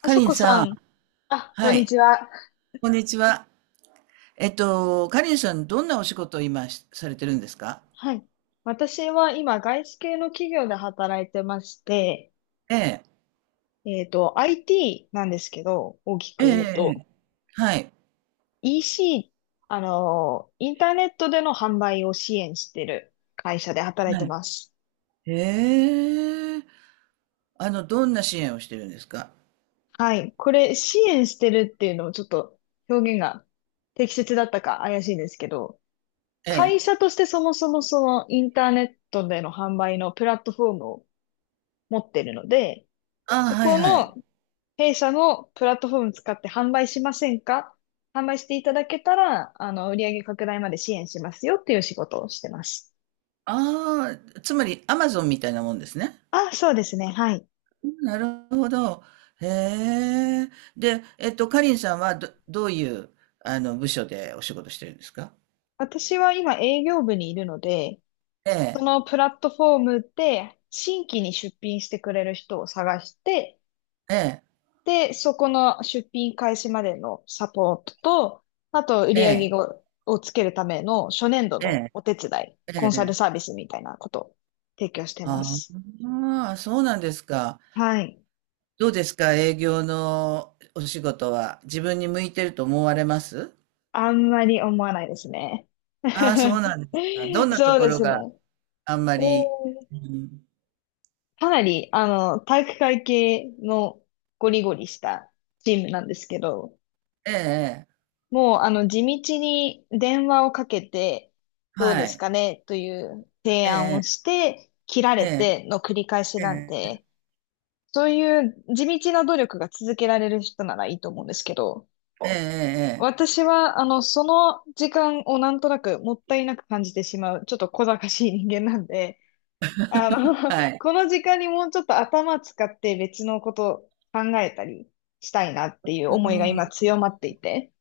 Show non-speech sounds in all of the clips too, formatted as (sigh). あかそりんこささん、ん、あ、こはんにい、ちは。こんにちは。かりんさん、どんなお仕事を今しされてるんですか？はい。私は今、外資系の企業で働いてまして、ええ、IT なんですけど、大きええ、く言うと、ええ、はい、EC、インターネットでの販売を支援してる会社で働いはてい。ます。ええ、どんな支援をしてるんですか？はい。これ、支援してるっていうのをちょっと表現が適切だったか怪しいんですけど、え会え、社としてそもそもそのインターネットでの販売のプラットフォームを持ってるので、ああ、そはい、こはい。の弊社のプラットフォーム使って販売しませんか？販売していただけたら、売上拡大まで支援しますよっていう仕事をしてます。ああ、つまり、アマゾンみたいなもんですね。あ、そうですね。はい。なるほど。へえ。で、かりんさんはどういう、部署でお仕事してるんですか？私は今営業部にいるので、えそえ、のプラットフォームで新規に出品してくれる人を探して、ええ、で、そこの出品開始までのサポートと、あと売ええ、上を、をつけるための初年度のえお手伝い、え、えコンサルサーえ。ビスみたいなことを提供してまあす。あ、そうなんですか。はい。どうですか、営業のお仕事は。自分に向いてると思われますあんまり思わないですね。(laughs) ああ、そうなんですか。どんなとそうこでろすが？ね。あんまうり、ん、うん、かなり、体育会系のゴリゴリしたチームなんですけど、ええ、ええ、もう、地道に電話をかけて、どうはですい、かねという提え案をえ、して、切らえれえ、ての繰り返しえなんえ、で、そういう地道な努力が続けられる人ならいいと思うんですけど、ええ、ええ、私は、その時間をなんとなくもったいなく感じてしまう、ちょっと小賢しい人間なんで、あの、は (laughs) い。この時間にもうちょっと頭使って別のこと考えたりしたいなっていうう思いが今ん、強まっていて、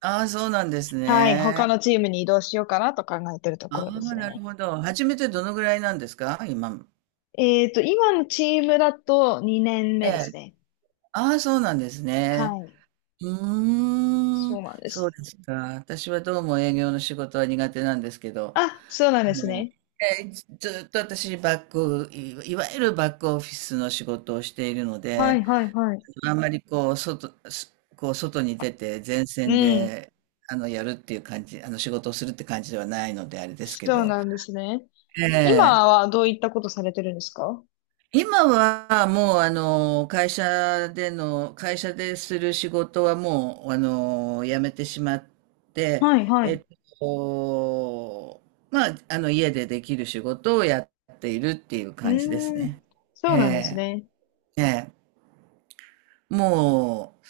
ああ、そうなんですはい、他ね。のチームに移動しようかなと考えてるとこあろあ、ですなるね。ほど。初めてどのぐらいなんですか、今。今のチームだと2年え目ですえ。ね。ああ、そうなんですはね。い、うーそうん、なんでそうす。ですか。私はどうも営業の仕事は苦手なんですけど、あ、そうあなんですの、ね。ずっと私バック、いいわゆるバックオフィスの仕事をしているのはで、い、はい、はい。あんまりこう、こう外に出て前う線ん、で、やるっていう感じ、仕事をするって感じではないので、あれですけそうど、なんですね。え今え、はどういったことされてるんですか？今はもう会社でする仕事はもう辞めてしまって、はい、はえい。っとまああの家でできる仕事をやっているっていうう感じですーん、ね。そえうなんですえ、ね。ええ、もう、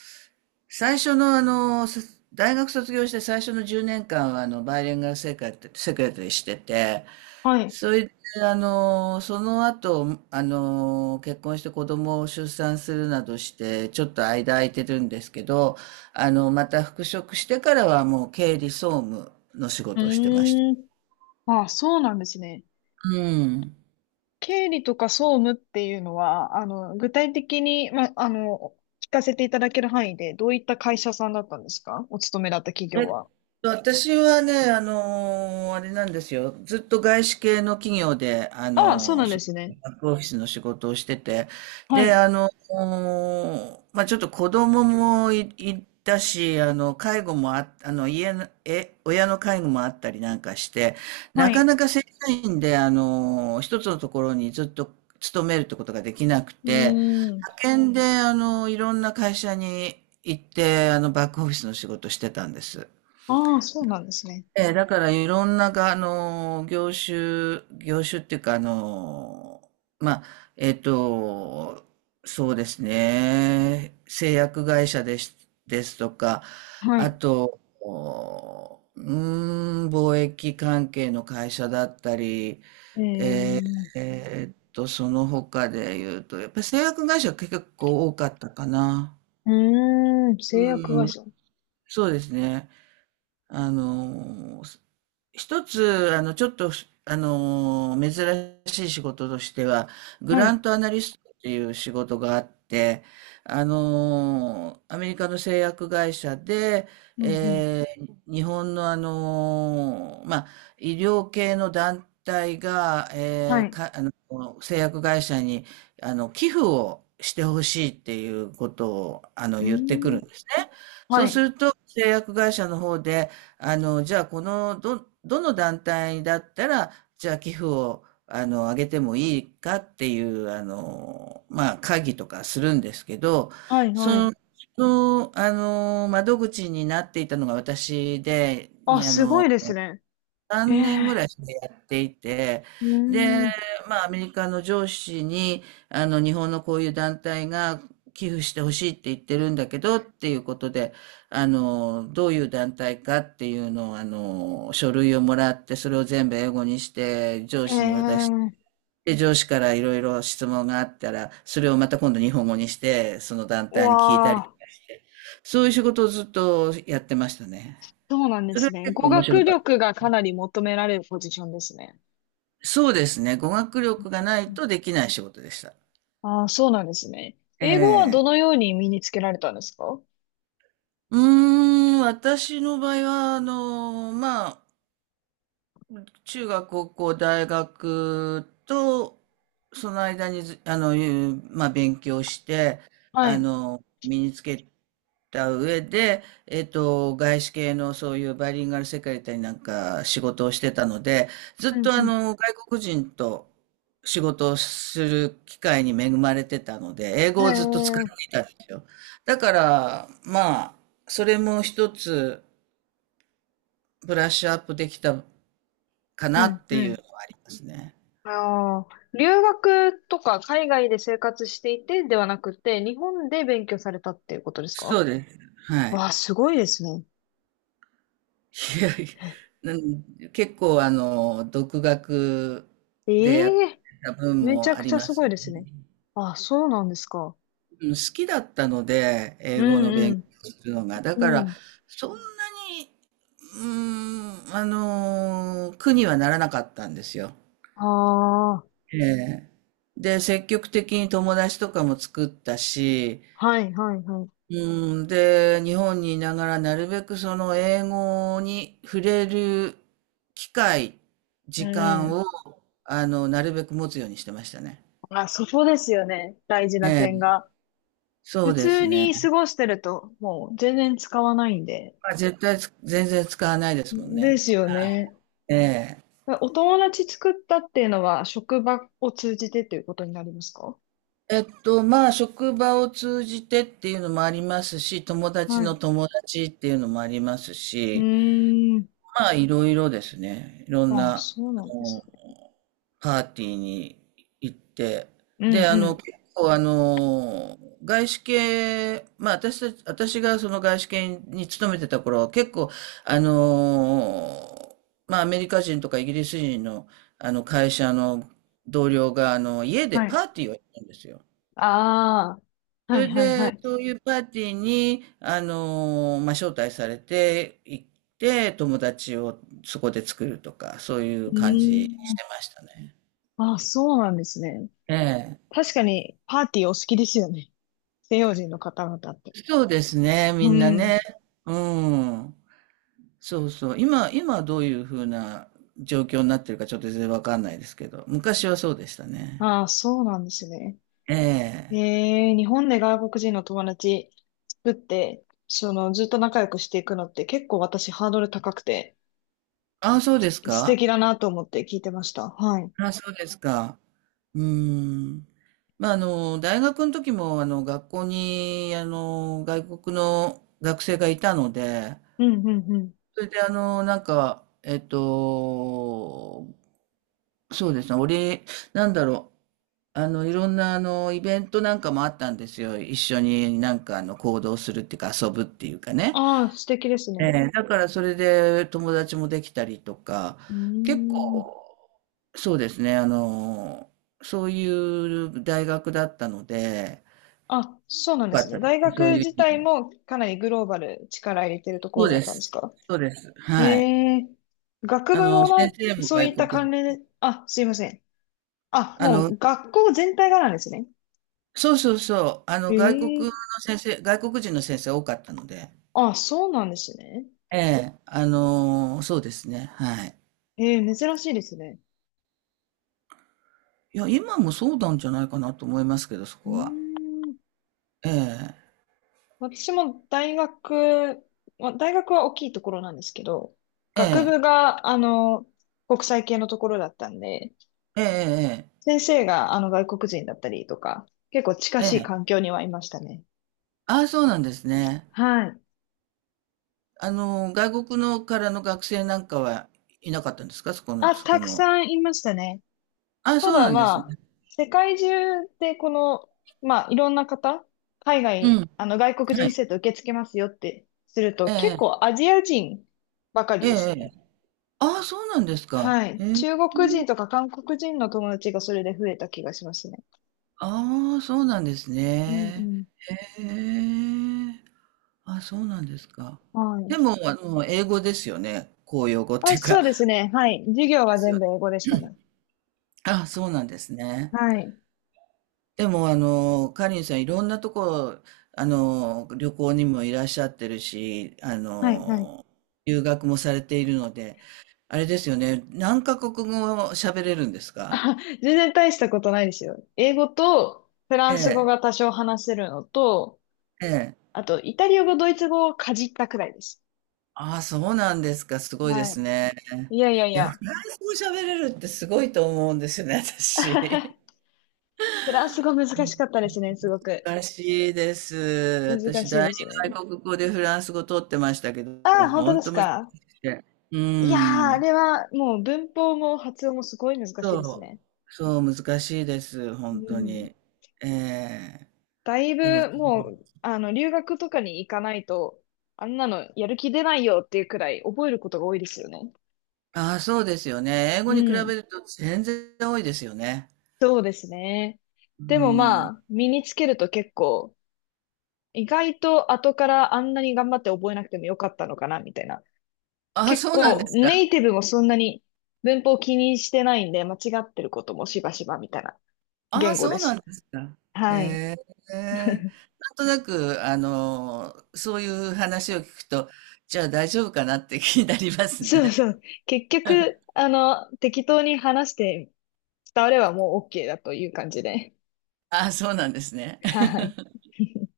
最初のあの、そ大学卒業して最初の10年間はあの、バイリンガルセクレタリーセクレタリーしてて、はい。それで、その後、結婚して子供を出産するなどして、ちょっと間空いてるんですけど、あの、また復職してからはもう経理総務の仕う事をしてました。ーん。あ、そうなんですね。うん。経理とか総務っていうのは、具体的に、聞かせていただける範囲で、どういった会社さんだったんですか？お勤めだった企業は。私はね、あれなんですよ。ずっと外資系の企業で、ああ、そうなんそでうすね。バックオフィスの仕事をしてて、はで、い、まあ、ちょっと子供もい、いたし、介護もあ、あの、家の、え、親の介護もあったりなんかして、はなかい。なか正社員で、一つのところにずっと勤めるってことができなくうて、ーん。派遣で、あのいろんな会社に行って、バックオフィスの仕事してたんです。ああ、そうなんですね。ええ、だからいろんなが、あの、業種、業種っていうか、まあ、えっと、そうですね、製薬会社です、ですとか、はあい。と、おうーん、貿易関係の会社だったり、えー、その他で言うと、やっぱり製薬会社が結構多かったかな。うーん、製薬う会ん、社。そうですね。あの、一つ、あの、ちょっと、珍しい仕事としては、グはランい。トアナリストっていう仕事があって、アメリカの製薬会社で、うん、うん。日本のあの、まあ、医療系の団体が、はえーい。か、あの、製薬会社に、寄付をしてほしいっていうことを、う言ってくーるんん。ですね。そはうすい。ると、製薬会社の方で、じゃあこの、どの団体だったら、じゃあ寄付を、あの、あげてもいいかっていう、まあ、会議とかするんですけど、はい、そはの、い。そのあの、窓口になっていたのが私で、あ、にあすごの、いですね。え3年え、ていて、うーで、ん。まあ、アメリカの上司に、日本のこういう団体が寄付してほしいって言ってるんだけど、っていうことで、どういう団体かっていうのを、書類をもらって、それを全部英語にして、上司に渡して、ええ。で、上司からいろいろ質問があったら、それをまた今度日本語にして、その団う体に聞いたわりとあ、かして、そういう仕事をずっとやってましたね。そうなんでそれはすね。結構語面白学かった。力がかなり求められるポジションですね。そうですね。語学力がないとできない仕事でした。ああ、そうなんですね。え英語はえ。どのように身につけられたんですか？うーん、私の場合は、まあ、中学、高校、大学と、その間にず、あの、いうまあ、勉強して、はい。身につけた上で、外資系のそういうバイリンガルセクレタリーなんか仕事をしてたので、ずっうん、とうん。外国人と仕事をする機会に恵まれてたので、英語をずっと使っええ。ていたんですよ。だから、まあ、それも一つブラッシュアップできたかうなん、ってういうん。のはありますね。ああ、留学とか海外で生活していてではなくて、日本で勉強されたっていうことですそか？うです。はわい。あ、すごいですね。いやいや、結構あの、独学でやっえてえ。た分めちもゃあくちりゃますごすいね。ですね。あ、そうなんですか。うん、好きだったので、英う語の勉強んするのが。だうん。かうら、ん。そんなに、うーん、あの苦にはならなかったんですよ。ああ、ええ、で、積極的に友達とかも作ったし、はいはいはい。うん、で、日本にいながらなるべくその英語に触れる機会、う時ん間を、うなるべく持つようにしてましたね。ん。あ、そこですよね。大事えなえ、点が。そ普うで通すね。に過ごしてると、もう全然使わないんで。まあ、絶対つ全然使わないですもんでね。すよね。ええ。お友達作ったっていうのは、職場を通じてということになりますか？まあ、職場を通じてっていうのもありますし、友達はのい。友達っていうのもありますうし、ーん。まあ、いろいろですね。いろんあ、な、そうあなんですの、ね。パーティーに行って、うんで、うん。結構、外資系、まあ、私たち、私がその外資系に勤めてた頃は、結構、あの、まあ、アメリカ人とかイギリス人の、会社の同僚が、家ではパーい。ティーをやったんですよ。ああ、そはいれはいはで、い。そういうパーティーに、まあ、招待されて行って、友達をそこで作るとか、そういうう感じーにしてん。ましたね。あ、そうなんですね。ええ。確かにパーティーお好きですよね。西洋人の方々って。そうですね、みうんなね。ん。うん。そうそう。今どういうふうな状況になってるかちょっと全然わかんないですけど、昔はそうでしたね。ああ、そうなんですね。ええ。日本で外国人の友達作って、ずっと仲良くしていくのって結構私ハードル高くて、ああ、そうです素か。敵だなと思って聞いてました。はい。あ、そうですか。うーん。まあ、大学の時も、学校に、外国の学生がいたので、うん、うん、うん。それで、そうですね、俺、なんだろう、いろんな、イベントなんかもあったんですよ。一緒になんか、行動するっていうか、遊ぶっていうかね。ああ、素敵ですえね。え、だからそれで友達もできたりとか、うー結ん。構、そうですね、そういう大学だったので、あ、そうなよんでかすっね。たで大すね、そう学いう意自体味で。もかなりグローバル力入れてるとそこうろだでったんですす、か？そうです、えはい。え、学部も先な、生もそうい外った国関人、連で、あ、すいません。あ、あもの、う学校全体がなんですね。そうそうそう、え外国のえ。先生、外国人の先生多かったので、あ、そうなんですね。ええ、そうですね、はい。ええ、珍しいですね。いや、今もそうなんじゃないかなと思いますけど、そうこーは。ん。ええ、私も大学、まあ、大学は大きいところなんですけど、え学え、部が、国際系のところだったんで、ええ、先生が、外国人だったりとか、結構近ええ、しえいえ。環境にはいましたね。ああ、そうなんですね。はい。あの、外国のからの学生なんかはいなかったんですか、そこの、あ、そこたくの。さんいましたね。ああ、たそうだなんでますね。あ、世界中でこの、まあ、いろんな方、海うん。外、外国は人い。生徒受け付けますよってすると、え結え、構アジア人ばかりえでえ、すええ。ね。ああ、そうなんですか。はへい。え。中国人とか韓国人の友達がそれで増えた気がしますね。ああ、そうなんですうんうね。ん。へえ。あ、そうなんですか。はい。でも、英語ですよね。公用語ってあ、いうそか。うですね。はい。授業ではすよ全部ね。英語でしたね。ああ、そうなんですね。はい。でも、カリンさん、いろんなとこ、旅行にもいらっしゃってるし、はい、はい。留学もされているので、あれですよね、何カ国語喋れるんです (laughs) か？あ、全然大したことないですよ。英語とフラえンス語え、が多少話せるのと、ええ。あと、イタリア語、ドイツ語をかじったくらいです。ああ、そうなんですか、すごいではすい。ね。いやいやいでも、や。フランス語喋れるってすごいと思うんですよね、私。(laughs) フランス語難しかったですね、すごく。難しいです。難私、しい第です二ね。外国語でフランス語取ってましたけど、ああ、本当本です当難しか。くて。ういやー、あん。れはもう文法も発音もすごい難しいそですね。う、そう、難しいです、本う当ん。に。ええ、だいでも、ぶもう、留学とかに行かないと、あんなのやる気出ないよっていうくらい覚えることが多いですよね。ああ、そうですよね。英う語に比べん。ると全然多いですよね。そうですね。うでもまん。あ、身につけると結構、意外と後からあんなに頑張って覚えなくてもよかったのかな、みたいな。ああ、結そうなんで構すか。ネイティブもそんなに文法を気にしてないんで、間違ってることもしばしばみたいなあ言あ、語そでうなんす。ですか。へはい。え。なんとなく、そういう話を聞くと、じゃあ大丈夫かなって気になりますそうね。そう。結局、適当に話して伝わればもう OK だという感じで。ああ、そうなんですね。はい。(laughs)